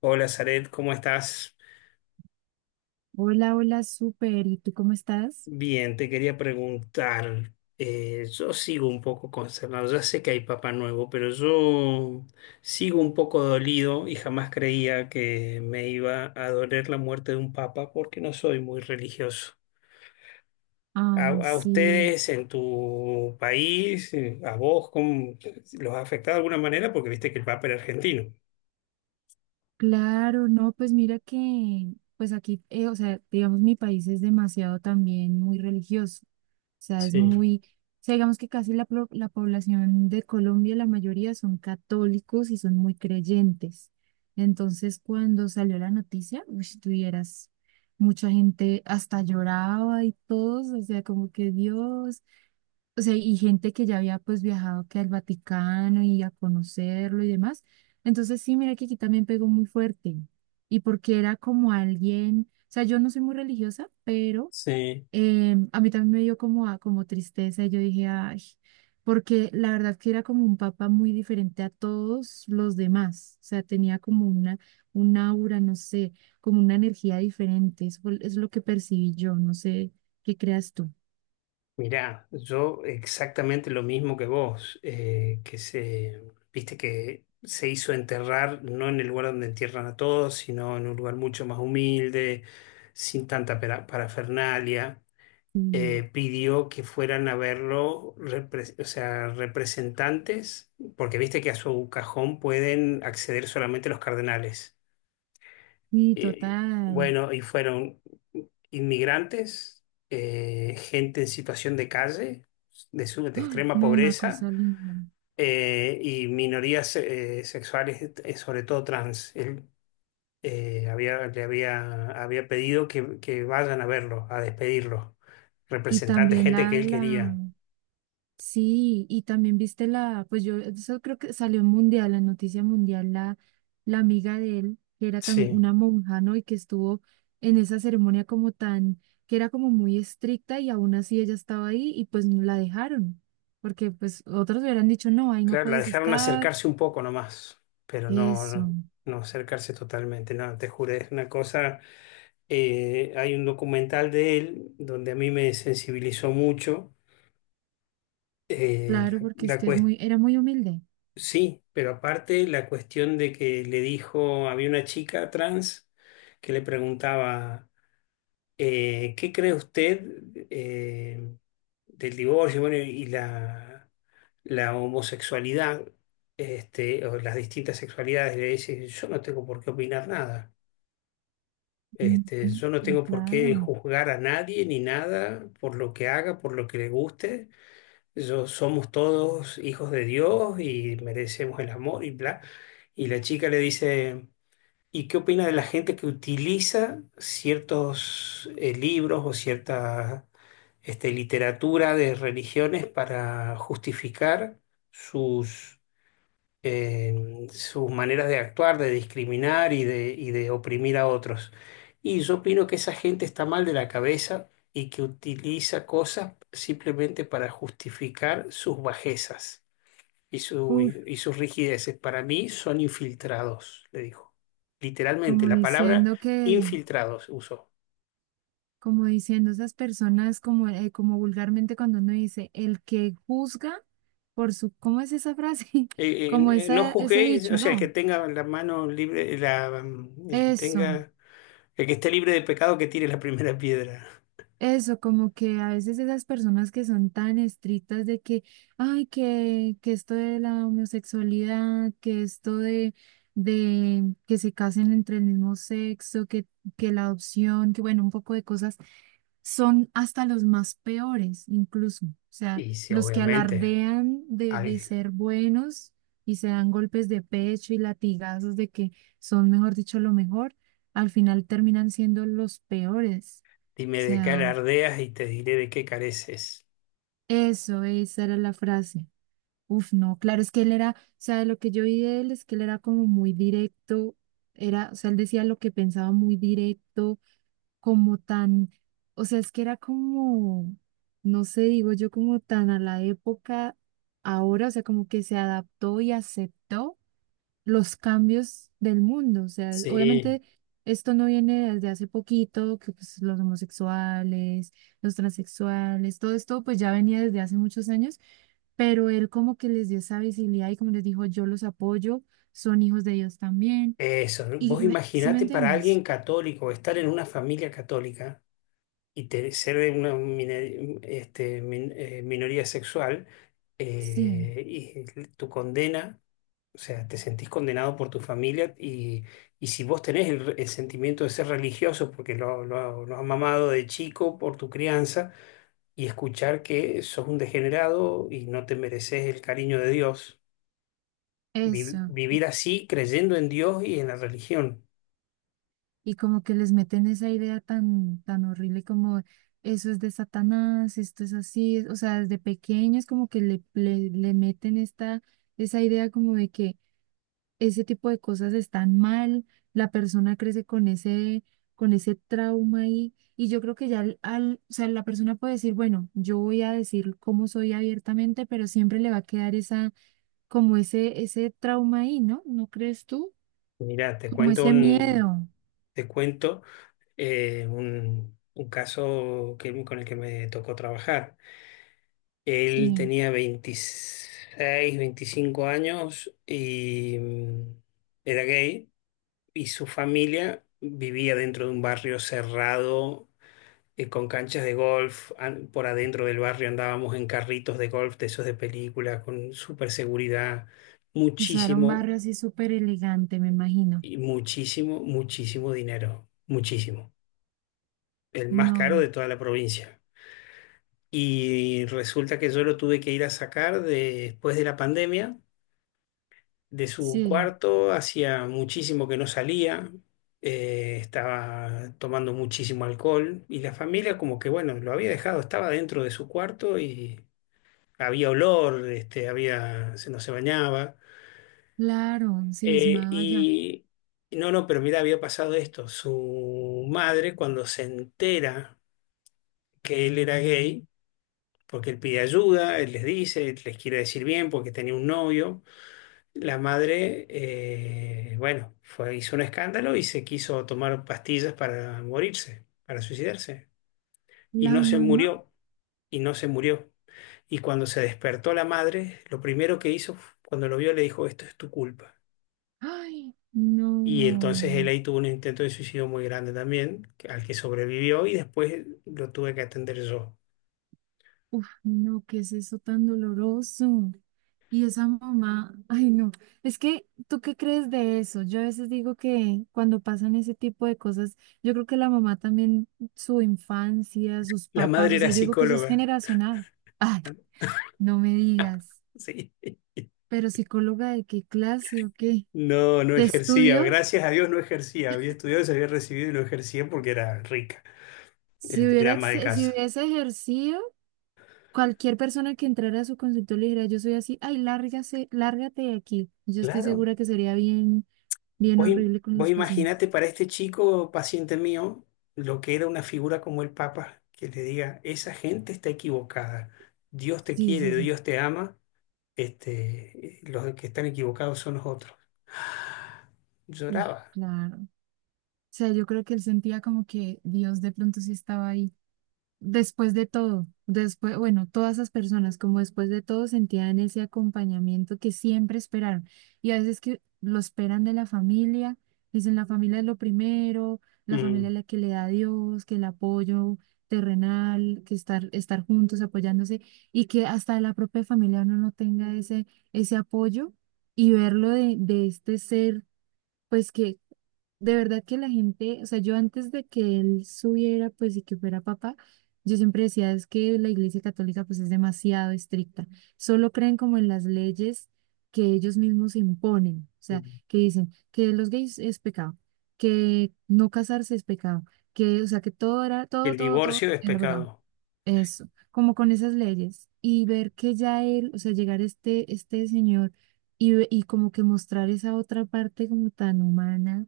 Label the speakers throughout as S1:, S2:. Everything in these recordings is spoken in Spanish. S1: Hola, Zaret, ¿cómo estás?
S2: Hola, hola, súper. ¿Y tú cómo estás?
S1: Bien, te quería preguntar. Yo sigo un poco consternado. Ya sé que hay Papá Nuevo, pero yo sigo un poco dolido y jamás creía que me iba a doler la muerte de un papa porque no soy muy religioso. A,
S2: Ay,
S1: a
S2: sí,
S1: ustedes en tu país, a vos, ¿cómo los ha afectado de alguna manera? Porque viste que el papa era argentino.
S2: claro, no, pues mira que, pues aquí, o sea, digamos, mi país es demasiado también muy religioso. O sea, es
S1: Sí,
S2: muy, o sea, digamos que casi la población de Colombia, la mayoría son católicos y son muy creyentes. Entonces, cuando salió la noticia, uy, tuvieras mucha gente hasta lloraba y todos, o sea, como que Dios, o sea, y gente que ya había pues viajado que al Vaticano y a conocerlo y demás. Entonces sí, mira que aquí también pegó muy fuerte. Y porque era como alguien, o sea, yo no soy muy religiosa, pero
S1: sí.
S2: a mí también me dio como tristeza. Y yo dije, ay, porque la verdad que era como un papa muy diferente a todos los demás. O sea, tenía como una, un aura, no sé, como una energía diferente. Es lo que percibí yo, no sé qué creas tú.
S1: Mirá, yo exactamente lo mismo que vos, viste que se hizo enterrar no en el lugar donde entierran a todos, sino en un lugar mucho más humilde, sin tanta parafernalia.
S2: Mm.
S1: Pidió que fueran a verlo, o sea, representantes, porque viste que a su cajón pueden acceder solamente los cardenales.
S2: Sí,
S1: Eh,
S2: total.
S1: bueno, y fueron inmigrantes, gente en situación de calle, de
S2: Ay,
S1: extrema
S2: no, una
S1: pobreza,
S2: cosa linda.
S1: y minorías sexuales, sobre todo trans. Él había pedido que vayan a verlo, a despedirlo,
S2: Y
S1: representantes,
S2: también
S1: gente que él quería.
S2: sí, y también viste la, pues yo, eso creo que salió en Mundial, la noticia mundial, la amiga de él, que era también
S1: Sí.
S2: una monja, ¿no? Y que estuvo en esa ceremonia como tan, que era como muy estricta y aún así ella estaba ahí y pues no la dejaron, porque pues otros hubieran dicho, no, ahí no
S1: Claro, la
S2: puedes
S1: dejaron
S2: estar,
S1: acercarse un poco nomás, pero
S2: eso,
S1: no acercarse totalmente, no, te juro, es una cosa, hay un documental de él donde a mí me sensibilizó mucho, eh,
S2: claro, porque
S1: la,
S2: es
S1: la
S2: que es
S1: cues-
S2: muy, era muy humilde.
S1: sí, pero aparte la cuestión de que le dijo, había una chica trans que le preguntaba ¿Qué cree usted eh, del divorcio, bueno, y la homosexualidad, este, o las distintas sexualidades? Le dice, yo no tengo por qué opinar nada.
S2: Ujú.
S1: Este, yo no tengo por qué
S2: Claro.
S1: juzgar a nadie ni nada por lo que haga, por lo que le guste. Yo, somos todos hijos de Dios y merecemos el amor y bla. Y la chica le dice… ¿Y qué opina de la gente que utiliza ciertos libros o cierta este, literatura de religiones para justificar sus, sus maneras de actuar, de discriminar y de oprimir a otros? Y yo opino que esa gente está mal de la cabeza y que utiliza cosas simplemente para justificar sus bajezas
S2: Uf,
S1: y sus rigideces para mí son infiltrados, le dijo. Literalmente,
S2: como
S1: la palabra
S2: diciendo que,
S1: infiltrados usó.
S2: como diciendo esas personas, como, como vulgarmente cuando uno dice, el que juzga por su, ¿cómo es esa frase? Como
S1: No
S2: esa, ese
S1: juzguéis,
S2: dicho,
S1: o sea,
S2: ¿no?
S1: el que
S2: Eso,
S1: tenga, el que esté libre de pecado, que tire la primera piedra.
S2: eso, como que a veces esas personas que son tan estrictas de que, ay, que esto de la homosexualidad, que esto de que se casen entre el mismo sexo, que la adopción, que bueno, un poco de cosas son hasta los más peores, incluso. O sea,
S1: Y sí,
S2: los que
S1: obviamente,
S2: alardean de
S1: al-
S2: ser buenos y se dan golpes de pecho y latigazos de que son, mejor dicho, lo mejor, al final terminan siendo los peores. O
S1: dime de qué
S2: sea,
S1: alardeas y te diré de qué careces.
S2: eso, esa era la frase. Uf, no, claro, es que él era, o sea, de lo que yo vi de él es que él era como muy directo, era, o sea, él decía lo que pensaba muy directo como tan, o sea, es que era como, no sé, digo yo, como tan a la época ahora, o sea, como que se adaptó y aceptó los cambios del mundo. O sea,
S1: Sí,
S2: obviamente esto no viene desde hace poquito, que pues los homosexuales, los transexuales, todo esto pues ya venía desde hace muchos años, pero él como que les dio esa visibilidad y como les dijo, yo los apoyo, son hijos de Dios también.
S1: eso. Vos
S2: Y ¿sí me
S1: imaginate para
S2: entiendes?
S1: alguien católico, estar en una familia católica ser de una minoría sexual
S2: Sí,
S1: y tu condena, o sea, te sentís condenado por tu familia y si vos tenés el sentimiento de ser religioso porque lo has mamado de chico por tu crianza y escuchar que sos un degenerado y no te mereces el cariño de Dios,
S2: eso.
S1: vivir así creyendo en Dios y en la religión.
S2: Y como que les meten esa idea tan, tan horrible como eso es de Satanás, esto es así, o sea, desde pequeños como que le meten esa idea como de que ese tipo de cosas están mal, la persona crece con ese trauma ahí, y yo creo que ya o sea, la persona puede decir, bueno, yo voy a decir cómo soy abiertamente, pero siempre le va a quedar esa, como ese trauma ahí, ¿no? ¿No crees tú?
S1: Mirá, te
S2: Como
S1: cuento
S2: ese
S1: un,
S2: miedo,
S1: Te cuento un caso que, con el que me tocó trabajar. Él
S2: sí.
S1: tenía 25 años y era gay y su familia vivía dentro de un barrio cerrado con canchas de golf. Por adentro del barrio andábamos en carritos de golf de esos de película con super seguridad,
S2: Usaron un
S1: muchísimo
S2: barrio así súper elegante, me imagino.
S1: muchísimo, muchísimo dinero, muchísimo. El más caro
S2: No,
S1: de toda la provincia. Y resulta que yo lo tuve que ir a sacar después de la pandemia de su
S2: sí,
S1: cuarto. Hacía muchísimo que no salía, estaba tomando muchísimo alcohol y la familia como que, bueno, lo había dejado, estaba dentro de su cuarto y había olor, no se bañaba.
S2: claro, cismado allá.
S1: Y no, no, Pero mira, había pasado esto. Su madre cuando se entera que él era gay, porque él pide ayuda, él les dice, les quiere decir bien porque tenía un novio. La madre, bueno, fue, hizo un escándalo y se quiso tomar pastillas para morirse, para suicidarse. Y
S2: La
S1: no se
S2: mamá,
S1: murió, y no se murió. Y cuando se despertó la madre, lo primero que hizo, cuando lo vio, le dijo, esto es tu culpa.
S2: ay, no,
S1: Y entonces él ahí tuvo un intento de suicidio muy grande también, al que sobrevivió y después lo tuve que atender yo.
S2: uf, no, ¿qué es eso tan doloroso? Y esa mamá, ay, no, es que, ¿tú qué crees de eso? Yo a veces digo que cuando pasan ese tipo de cosas, yo creo que la mamá también, su infancia, sus
S1: La
S2: papás,
S1: madre
S2: o
S1: era
S2: sea, yo digo que eso es
S1: psicóloga.
S2: generacional. Ay, no me digas,
S1: Sí.
S2: ¿pero psicóloga de qué clase o qué?
S1: No, no
S2: ¿Qué
S1: ejercía,
S2: estudio?
S1: gracias a Dios no ejercía, había estudiado, se había recibido y no ejercía porque era rica, era ama de
S2: Si
S1: casa.
S2: hubiese ejercido, cualquier persona que entrara a su consultorio le dijera, yo soy así, ay, lárgase, lárgate de aquí. Yo estoy
S1: Claro,
S2: segura que sería bien, bien horrible con
S1: vos
S2: los pacientes.
S1: imaginate para este chico paciente mío lo que era una figura como el Papa, que le diga, esa gente está equivocada, Dios te
S2: Sí, sí,
S1: quiere,
S2: sí.
S1: Dios te ama, los que están equivocados son los otros.
S2: Uf,
S1: Lloraba.
S2: claro. O sea, yo creo que él sentía como que Dios de pronto sí estaba ahí. Después de todo, después, bueno, todas esas personas, como después de todo, sentían ese acompañamiento que siempre esperaron. Y a veces que lo esperan de la familia, dicen la familia es lo primero, la familia
S1: Mm,
S2: es la que le da a Dios, que el apoyo terrenal, que estar, estar juntos, apoyándose, y que hasta la propia familia uno no tenga ese, ese apoyo y verlo de este ser. Pues que de verdad que la gente, o sea, yo antes de que él subiera, pues y que fuera papá, yo siempre decía, es que la Iglesia Católica pues es demasiado estricta. Solo creen como en las leyes que ellos mismos imponen, o sea,
S1: mm.
S2: que dicen que los gays es pecado, que no casarse es pecado, que, o sea, que todo era, todo,
S1: El
S2: todo, todo
S1: divorcio es
S2: era pecado.
S1: pecado.
S2: Eso, como con esas leyes y ver que ya él, o sea, llegar este, este señor y, y como que mostrar esa otra parte como tan humana,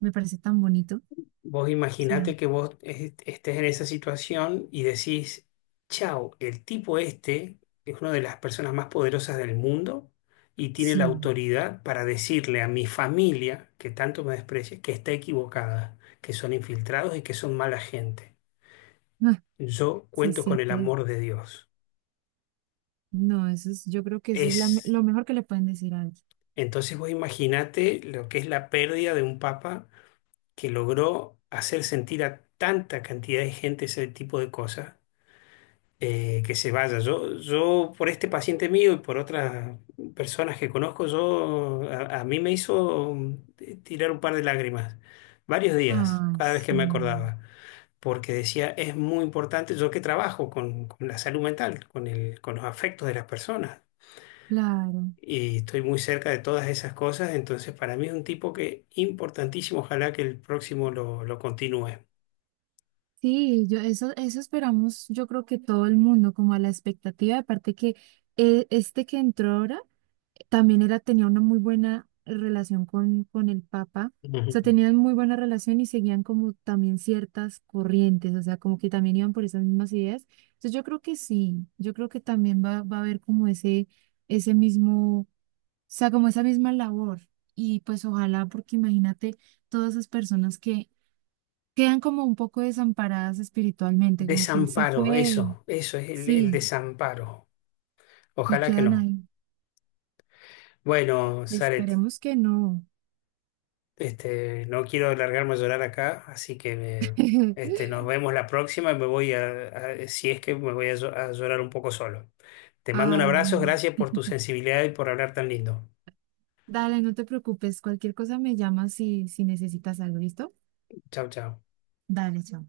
S2: me parece tan bonito. O
S1: Vos
S2: sea,
S1: imaginate que estés en esa situación y decís, chao, el tipo este es una de las personas más poderosas del mundo y tiene
S2: sí,
S1: la autoridad para decirle a mi familia, que tanto me desprecia, que está equivocada, que son infiltrados y que son mala gente.
S2: ah,
S1: Yo
S2: se
S1: cuento con el
S2: siente,
S1: amor de Dios.
S2: no, eso es, yo creo que eso es
S1: Es,
S2: lo mejor que le pueden decir a alguien.
S1: entonces vos imaginate lo que es la pérdida de un papa que logró hacer sentir a tanta cantidad de gente ese tipo de cosas que se vaya. Yo por este paciente mío y por otras personas que conozco, yo a mí me hizo tirar un par de lágrimas, varios días,
S2: Ah,
S1: cada vez que
S2: sí,
S1: me acordaba, porque decía, es muy importante, yo que trabajo con la salud mental, con los afectos de las personas.
S2: claro.
S1: Y estoy muy cerca de todas esas cosas, entonces para mí es un tipo que importantísimo, ojalá que el próximo lo continúe.
S2: Sí, yo eso, eso esperamos, yo creo que todo el mundo, como a la expectativa, aparte que este que entró ahora también era, tenía una muy buena relación con el Papa, o
S1: Ujú.
S2: sea, tenían muy buena relación y seguían como también ciertas corrientes, o sea, como que también iban por esas mismas ideas. Entonces yo creo que sí, yo creo que también va a haber como ese mismo, o sea, como esa misma labor. Y pues ojalá, porque imagínate todas esas personas que quedan como un poco desamparadas espiritualmente, como que él se
S1: Desamparo,
S2: fue,
S1: eso es el
S2: sí,
S1: desamparo.
S2: y
S1: Ojalá que
S2: quedan
S1: no.
S2: ahí.
S1: Bueno, Saret,
S2: Esperemos que no.
S1: no quiero largarme a llorar acá, así que nos vemos la próxima y me voy a, si es que me voy a, a llorar un poco solo. Te mando un
S2: Ay,
S1: abrazo,
S2: no.
S1: gracias por tu sensibilidad y por hablar tan lindo.
S2: Dale, no te preocupes, cualquier cosa me llamas si necesitas algo, ¿listo?
S1: Chao, chao.
S2: Dale, chao.